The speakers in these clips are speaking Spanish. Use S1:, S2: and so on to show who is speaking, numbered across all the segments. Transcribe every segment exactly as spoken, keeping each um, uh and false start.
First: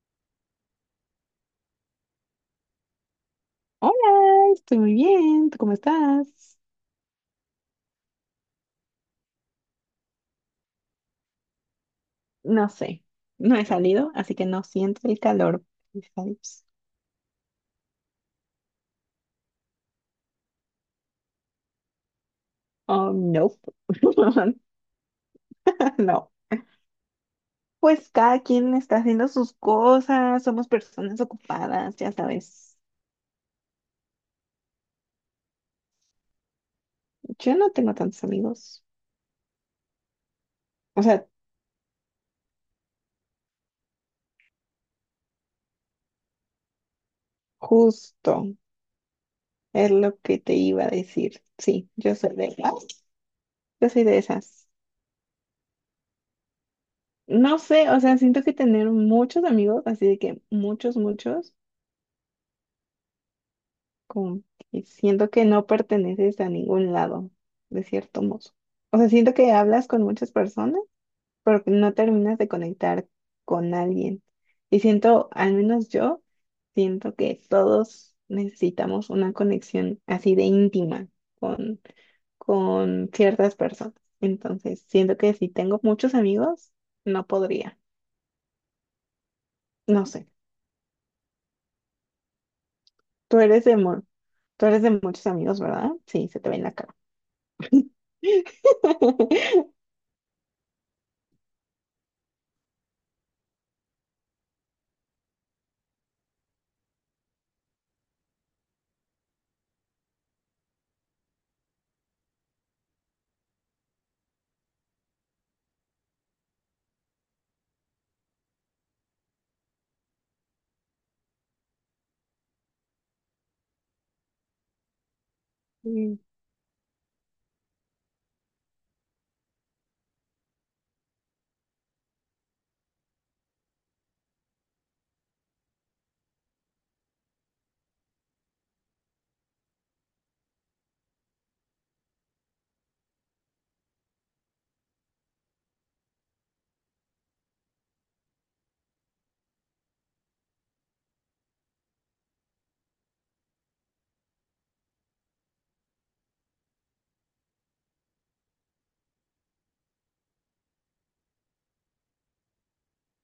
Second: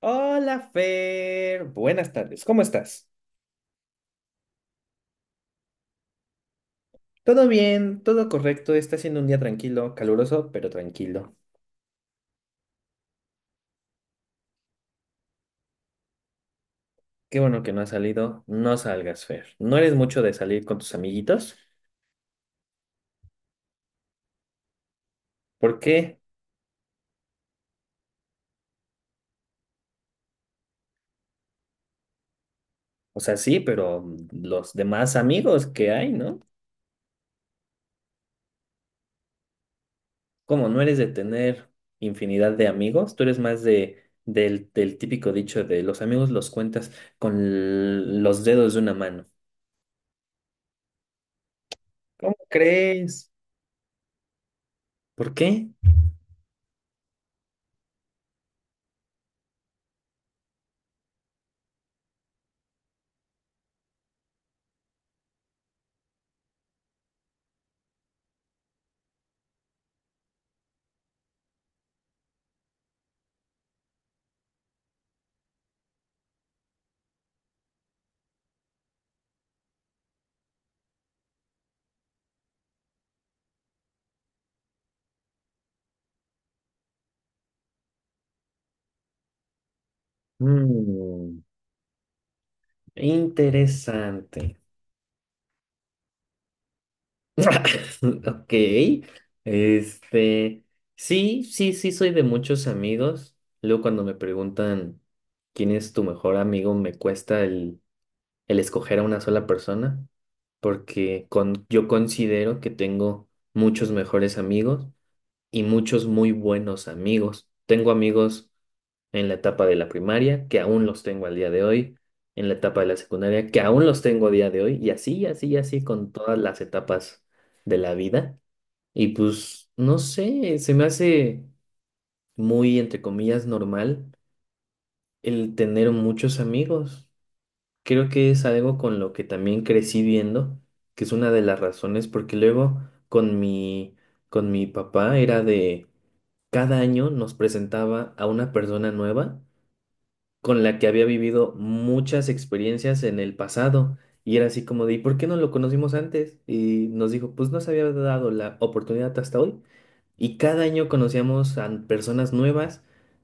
S1: Hola, Fer. Buenas tardes. ¿Cómo estás?
S2: Hola, estoy muy bien. ¿Tú cómo estás?
S1: Todo bien, todo correcto. Está siendo un día tranquilo, caluroso, pero tranquilo.
S2: No sé, no he salido, así que no siento el calor. Vibes.
S1: Qué bueno que no has salido. No salgas, Fer. ¿No eres mucho de salir con tus amiguitos?
S2: Oh, no.
S1: ¿Por qué?
S2: No. Pues cada quien está haciendo sus cosas, somos personas ocupadas, ya sabes.
S1: O sea, sí, pero los demás amigos que hay, ¿no?
S2: Yo no tengo tantos amigos.
S1: ¿Cómo no eres
S2: O
S1: de
S2: sea,
S1: tener infinidad de amigos? Tú eres más de del, del típico dicho de los amigos los cuentas con l-
S2: justo
S1: los dedos de una mano.
S2: es lo que te iba a decir. Sí, yo soy
S1: ¿Cómo
S2: de ah,
S1: crees?
S2: yo soy de esas.
S1: ¿Por qué?
S2: No sé, o sea, siento que tener muchos amigos, así de que muchos, muchos. Como que siento que no perteneces a ningún lado, de cierto modo. O sea, siento que hablas con muchas personas, pero que no terminas de conectar con alguien. Y siento, al menos yo, siento que todos necesitamos una conexión así de íntima con, con ciertas personas. Entonces, siento que si tengo muchos amigos, no podría. No sé.
S1: Mm.
S2: Tú eres de, mu-
S1: Interesante.
S2: tú eres de muchos amigos, ¿verdad? Sí, se te ve en la cara.
S1: Ok. Este, sí, sí, sí, soy de muchos amigos. Luego cuando me preguntan quién es tu mejor amigo, me cuesta el, el escoger a una sola persona, porque con, yo considero que tengo muchos mejores amigos, y muchos muy buenos amigos. Tengo amigos en la etapa de la primaria, que aún los tengo al día de hoy, en la etapa de la secundaria, que aún los tengo a día de hoy, y así, y así, y así con todas las etapas de la vida. Y pues, no sé, se me hace muy, entre comillas, normal el tener muchos amigos. Creo que es algo con lo que también crecí viendo, que es una de las razones, porque luego con mi, con mi papá era de cada año nos presentaba a una persona nueva con la que había vivido muchas experiencias en el pasado. Y era así como de, ¿y por qué no lo conocimos antes? Y nos dijo, pues no se había dado la oportunidad hasta hoy. Y cada año conocíamos a personas nuevas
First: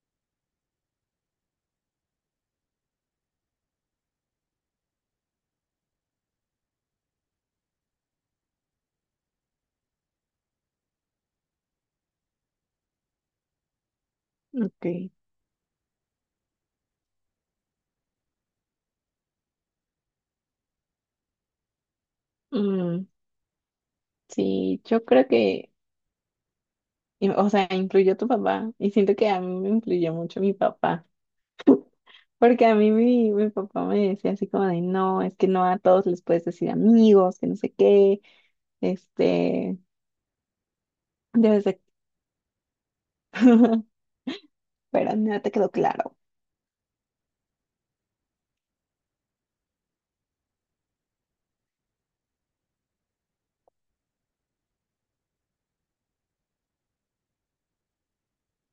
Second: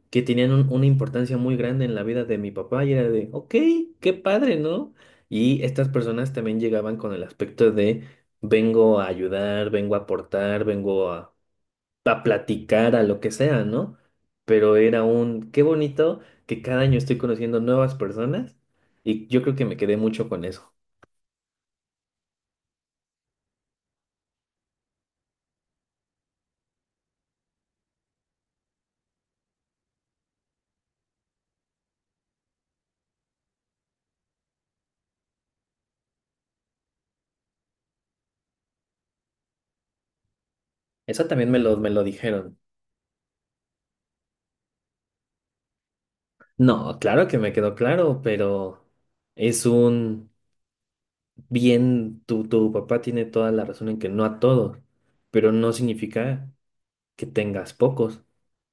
S1: que tenían un- una importancia muy grande en la vida de mi papá. Y era de, ok, qué padre, ¿no? Y estas personas también llegaban con el aspecto de, vengo a ayudar, vengo a aportar, vengo a a platicar, a lo que sea, ¿no? Pero
S2: Ok.
S1: era un, qué bonito que cada año estoy conociendo nuevas personas, y yo creo que me quedé mucho con eso.
S2: Mm, sí, yo creo que, y- o sea, influyó tu papá y siento que a mí me influyó mucho mi papá, porque a mí mi, mi papá me decía así como de, no, es que no a todos les puedes decir amigos, que no sé qué, este,
S1: Eso también me
S2: debes
S1: lo,
S2: de...
S1: me lo dijeron.
S2: Pero no te quedó claro.
S1: No, claro que me quedó claro, pero es un bien, tu, tu papá tiene toda la razón en que no a todos, pero no significa que tengas pocos,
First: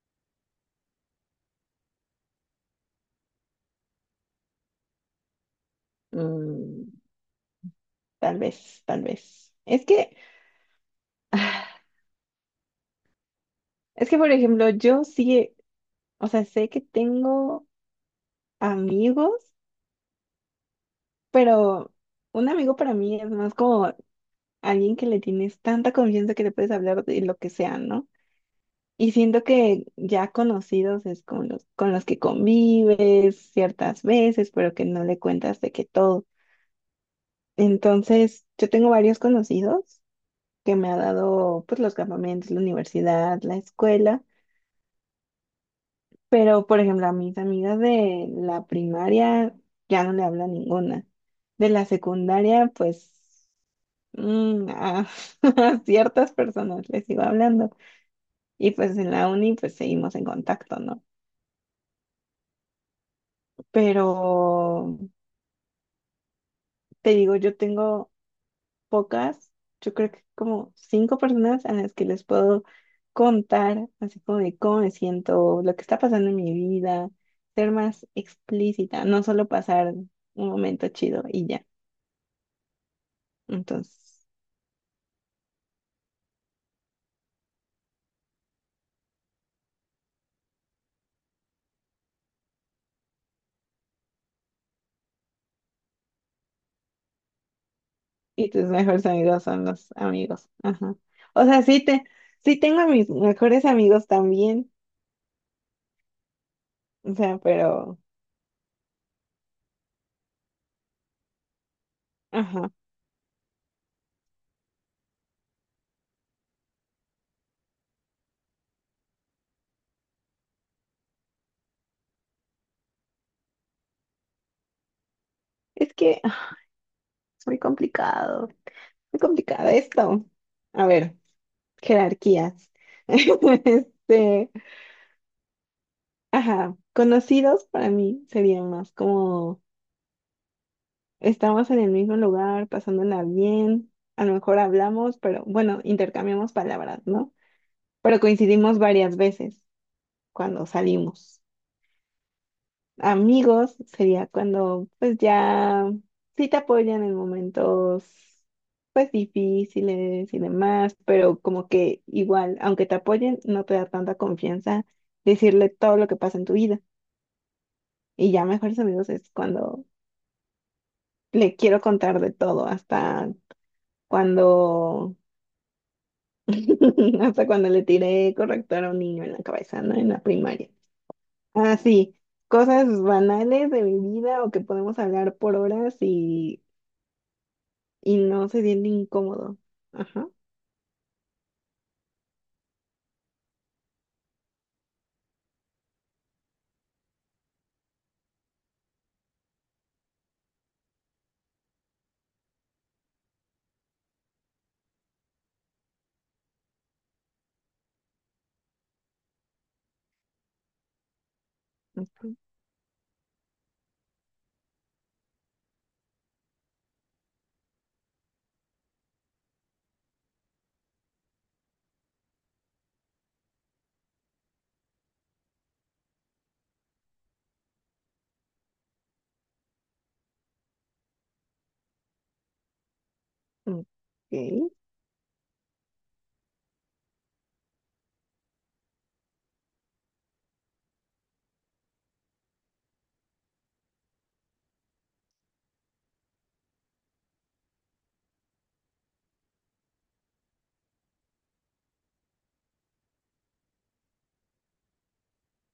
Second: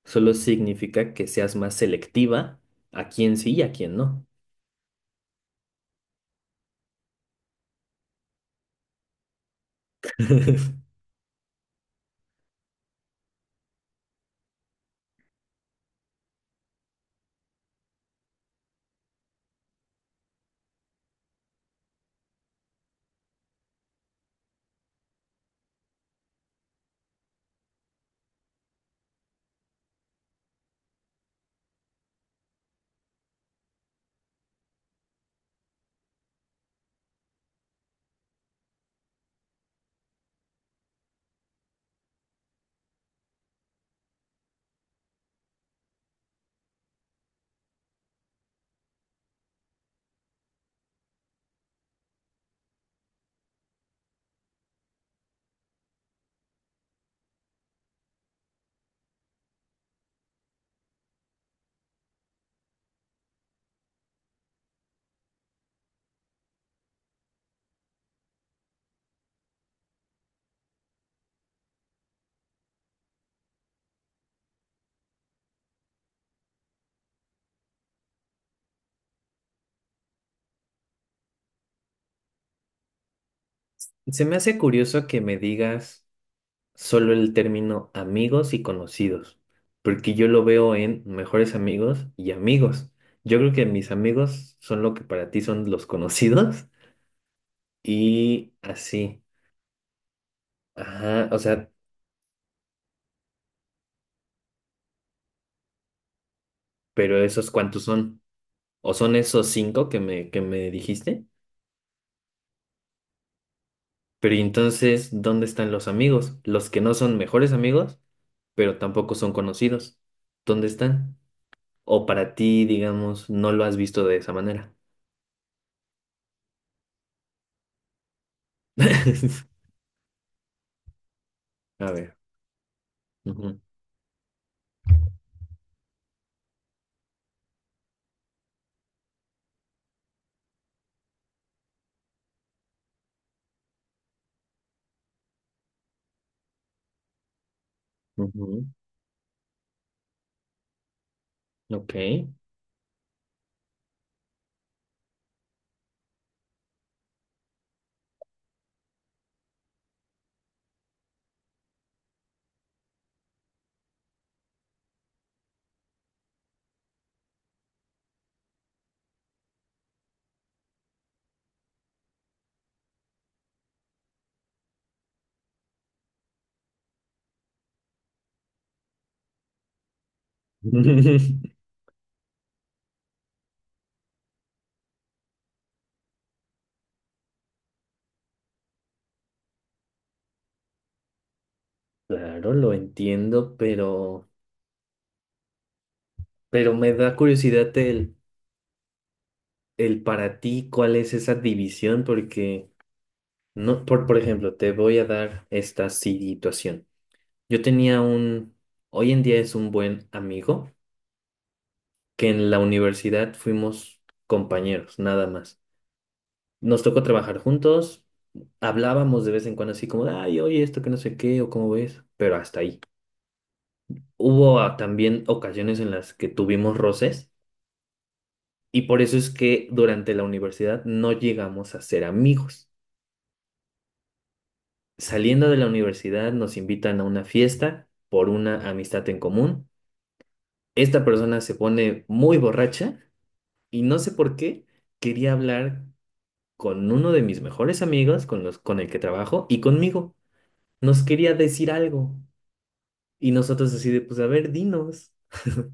S1: solo significa que seas más selectiva a quién sí y a quién no.
S2: Mm, tal vez, tal vez. Es que, ah, es que, por ejemplo, yo sí, o sea, sé que tengo amigos, pero un amigo para mí es más como alguien que le tienes tanta confianza que le puedes hablar de lo que sea, ¿no? Y siento que ya conocidos es con los, con los que convives ciertas veces, pero que no le cuentas de que todo. Entonces, yo tengo varios conocidos que me ha dado pues los campamentos, la universidad, la escuela, pero por ejemplo a mis amigas de la primaria ya no le hablo a ninguna. De la secundaria, pues mm, a a ciertas personas les sigo hablando. Y pues en la uni pues seguimos en contacto, ¿no? Pero te digo, yo tengo pocas, yo creo que como cinco personas a las que les puedo contar así como de cómo me siento, lo que está pasando en mi vida, ser más explícita, no solo pasar un momento chido y ya.
S1: Se
S2: Entonces,
S1: me hace curioso que me digas... solo el término amigos y conocidos, porque yo lo veo en mejores amigos y amigos. Yo creo que mis amigos son lo que para ti son los conocidos
S2: y
S1: y
S2: tus mejores
S1: así.
S2: amigos son los amigos, ajá.
S1: Ajá, o
S2: O sea,
S1: sea,
S2: sí te, sí tengo a mis mejores amigos también, o
S1: pero
S2: sea,
S1: esos ¿cuántos
S2: pero,
S1: son? ¿O son esos cinco que me, que me dijiste?
S2: ajá.
S1: Pero ¿y entonces, ¿dónde están los amigos? Los que no son mejores amigos, pero tampoco son conocidos. ¿Dónde están? O para ti, digamos, no lo has visto de esa manera.
S2: Es que Es muy complicado, muy complicado esto. A ver,
S1: A ver.
S2: jerarquías. Este, ajá, conocidos para mí serían más como estamos en el mismo lugar, pasándola bien, a lo mejor hablamos, pero bueno, intercambiamos palabras, ¿no? Pero
S1: Ujú.
S2: coincidimos varias veces cuando salimos.
S1: Ok.
S2: Amigos sería cuando pues ya sí te apoyan en momentos pues difíciles y demás, pero como que igual, aunque te apoyen, no te da tanta confianza decirle todo lo que pasa en tu vida. Y ya mejores amigos es cuando le quiero contar de todo, hasta cuando hasta cuando le tiré corrector a un niño en la cabeza, ¿no? En la primaria. Ah, sí, cosas banales de mi vida o que podemos hablar por horas y Y no se siente incómodo. Ajá.
S1: Claro, lo entiendo, pero, pero me da curiosidad el, el para ti, ¿cuál es esa división? Porque no, por, por ejemplo, te voy a dar esta situación. Yo tenía un, hoy en día es un buen amigo, que
S2: Ujú.
S1: en la universidad fuimos compañeros, nada más. Nos tocó trabajar juntos, hablábamos de vez en cuando así como, ay, oye, esto que no sé qué, o cómo ves, pero hasta ahí. Hubo ah, también ocasiones en las que tuvimos roces y por eso es que durante la universidad no llegamos a ser amigos.
S2: Ok.
S1: Saliendo de la universidad nos invitan a una fiesta por una amistad en común. Esta persona se pone muy borracha y no sé por qué quería hablar con uno de mis mejores amigos, con los con el que trabajo y conmigo. Nos quería decir algo y nosotros así de, pues a ver, dinos.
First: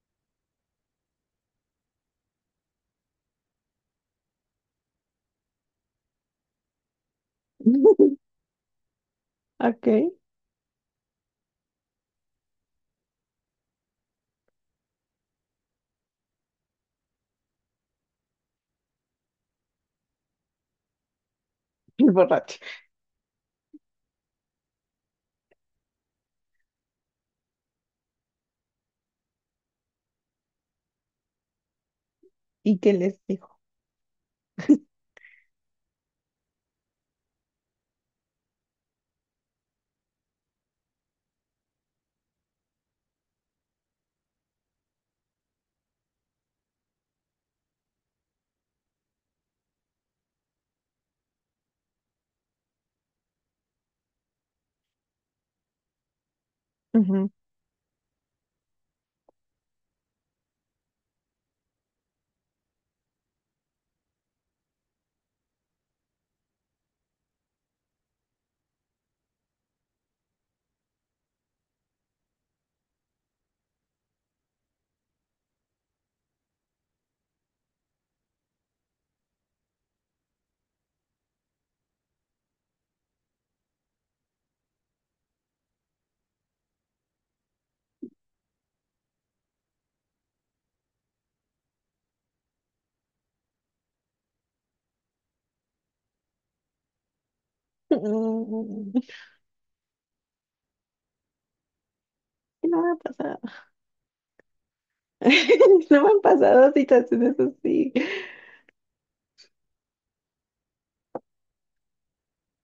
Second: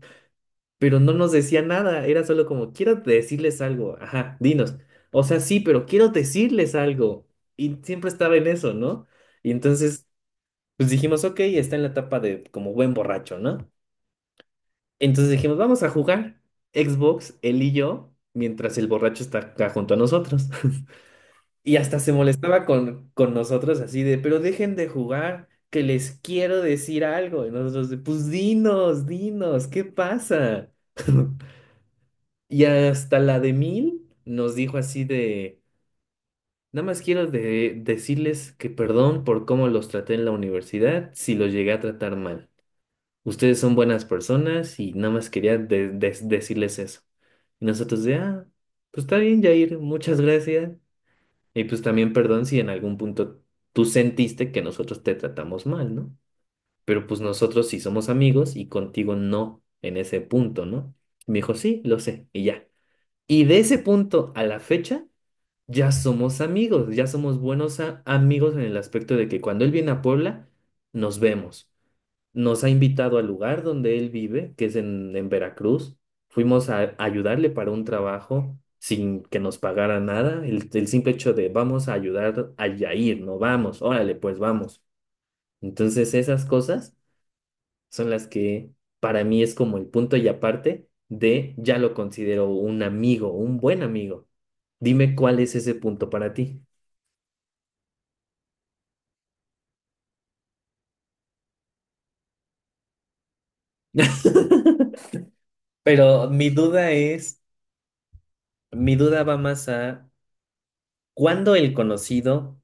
S1: Pero no nos decía nada, era solo como, quiero decirles algo, ajá, dinos. O sea, sí, pero quiero decirles algo. Y siempre estaba en eso, ¿no? Y
S2: Ok.
S1: entonces, pues dijimos, ok, está en la etapa de como buen borracho, ¿no? Entonces dijimos, vamos a jugar Xbox, él y yo, mientras el borracho está acá junto a nosotros. Y hasta
S2: El
S1: se
S2: borracho.
S1: molestaba con, con nosotros así de, pero dejen de jugar, que les quiero decir algo. Y nosotros de, pues dinos, dinos, ¿qué pasa? Y
S2: ¿Y qué
S1: hasta
S2: les
S1: la de
S2: dijo?
S1: Mil nos dijo así de, nada más quiero de- decirles que perdón por cómo los traté en la universidad si los llegué a tratar mal. Ustedes son buenas personas y nada más quería de- de- decirles eso. Y nosotros de, ah, pues está bien, Jair, muchas gracias. Y pues también perdón si en algún punto tú sentiste que nosotros te tratamos mal, ¿no? Pero pues
S2: Ujú.
S1: nosotros sí somos amigos y contigo no en ese punto, ¿no? Y me dijo, sí, lo sé, y ya. Y de ese punto a la fecha, ya somos amigos, ya somos buenos a- amigos en el aspecto de que cuando él viene a Puebla, nos vemos. Nos ha invitado al lugar donde él vive, que es en, en Veracruz. Fuimos a ayudarle para un trabajo sin que nos pagara nada. El, el simple hecho de vamos a ayudar a Yair, no vamos, órale, pues vamos. Entonces esas cosas son las que para mí es como el punto y aparte de ya lo considero un amigo, un buen amigo. Dime cuál es ese punto para ti.
S2: Mm, que no me ha pasado. No me han
S1: Pero mi
S2: pasado
S1: duda
S2: situaciones
S1: es,
S2: así.
S1: mi duda va más a cuándo el conocido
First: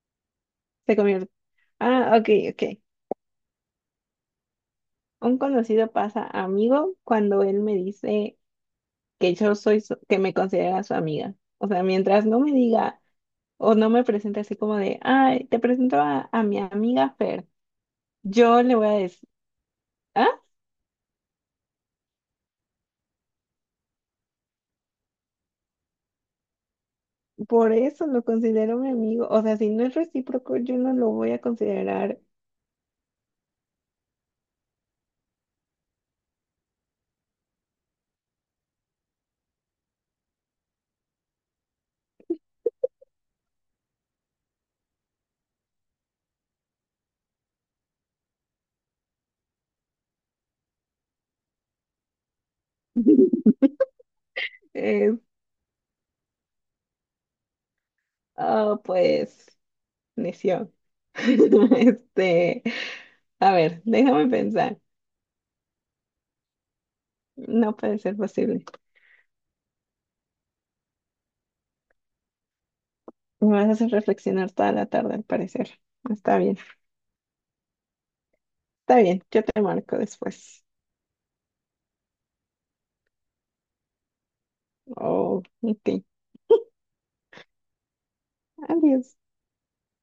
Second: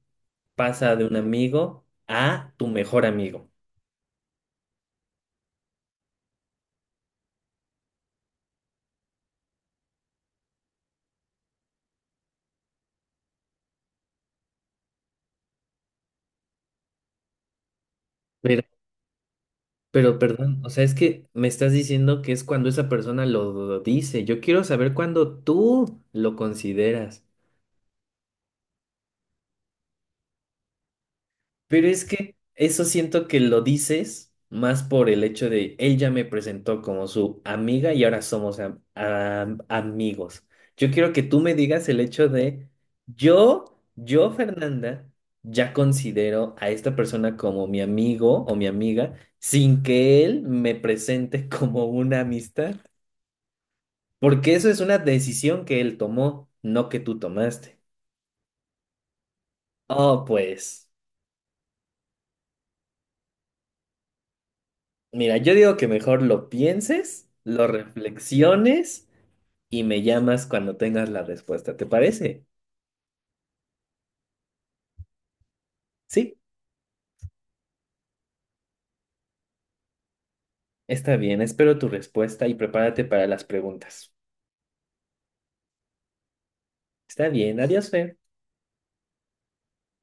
S1: pasa
S2: Se
S1: de un
S2: convierte.
S1: amigo
S2: Ah, ok,
S1: a
S2: ok.
S1: tu mejor amigo.
S2: Un conocido pasa a amigo cuando él me dice que yo soy, su- que me considera su amiga. O sea, mientras no me diga o no me presente así como de, ay, te presento a, a mi amiga Fer. Yo
S1: Pero,
S2: le voy a decir.
S1: pero
S2: Ah,
S1: perdón, o sea, es que me estás diciendo que es cuando esa persona lo dice. Yo quiero saber cuándo tú lo consideras.
S2: por eso lo considero mi amigo. O sea, si no es recíproco, yo no lo voy a
S1: Pero es
S2: considerar.
S1: que eso siento que lo dices más por el hecho de él ya me presentó como su amiga y ahora somos am- am- amigos. Yo quiero que tú me digas el hecho de yo, yo, Fernanda, ya considero a esta persona como mi amigo o mi amiga sin que él me presente como una amistad, porque eso es una
S2: Es,
S1: decisión que él tomó, no que tú tomaste.
S2: ah, pues,
S1: Oh,
S2: necio.
S1: pues.
S2: Este, a ver, déjame pensar.
S1: Mira, yo digo que mejor lo pienses, lo
S2: No puede ser posible.
S1: reflexiones y me llamas cuando tengas la respuesta. ¿Te parece?
S2: Me vas a hacer reflexionar toda la tarde, al parecer.
S1: Sí,
S2: Está bien, está bien. Yo te marco después.
S1: está bien. Espero tu respuesta y prepárate para las preguntas.
S2: Oh, ok.
S1: Está bien. Adiós, Fer.
S2: Adiós.